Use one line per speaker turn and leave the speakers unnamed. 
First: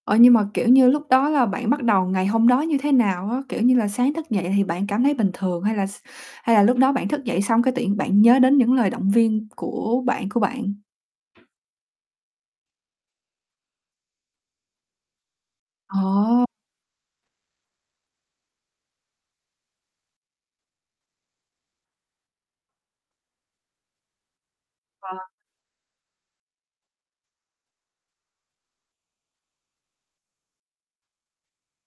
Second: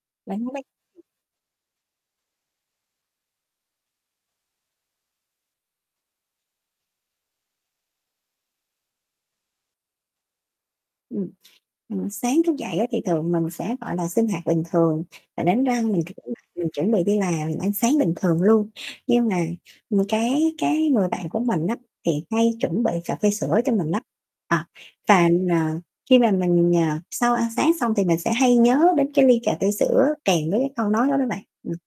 Ờ, nhưng
Bạn
mà,
hông
kiểu như, lúc đó là bạn bắt đầu ngày hôm đó như thế nào á? Kiểu như là, sáng thức dậy thì bạn cảm thấy bình thường hay là s hay là lúc đó bạn thức dậy xong cái tự nhiên bạn nhớ đến những lời động viên của bạn của bạn?
Ừm, ừm, sáng thức dậy á, thì thường mình sẽ, gọi là, sinh hoạt bình thường và đánh răng. Mình cũng
Ờ!
giường chuẩn bị đi làm, ăn sáng bình thường luôn. Nhưng mà, ừm, cái cái người bạn của mình á, thì hay chuẩn bị cà phê sữa cho mình lắm. À, và,
Ờ.
ờ, khi mà mình, à, sau ăn sáng xong thì mình sẽ hay nhớ đến cái ly cà phê sữa kèm với cái câu nói đó đó bạn. Ừm.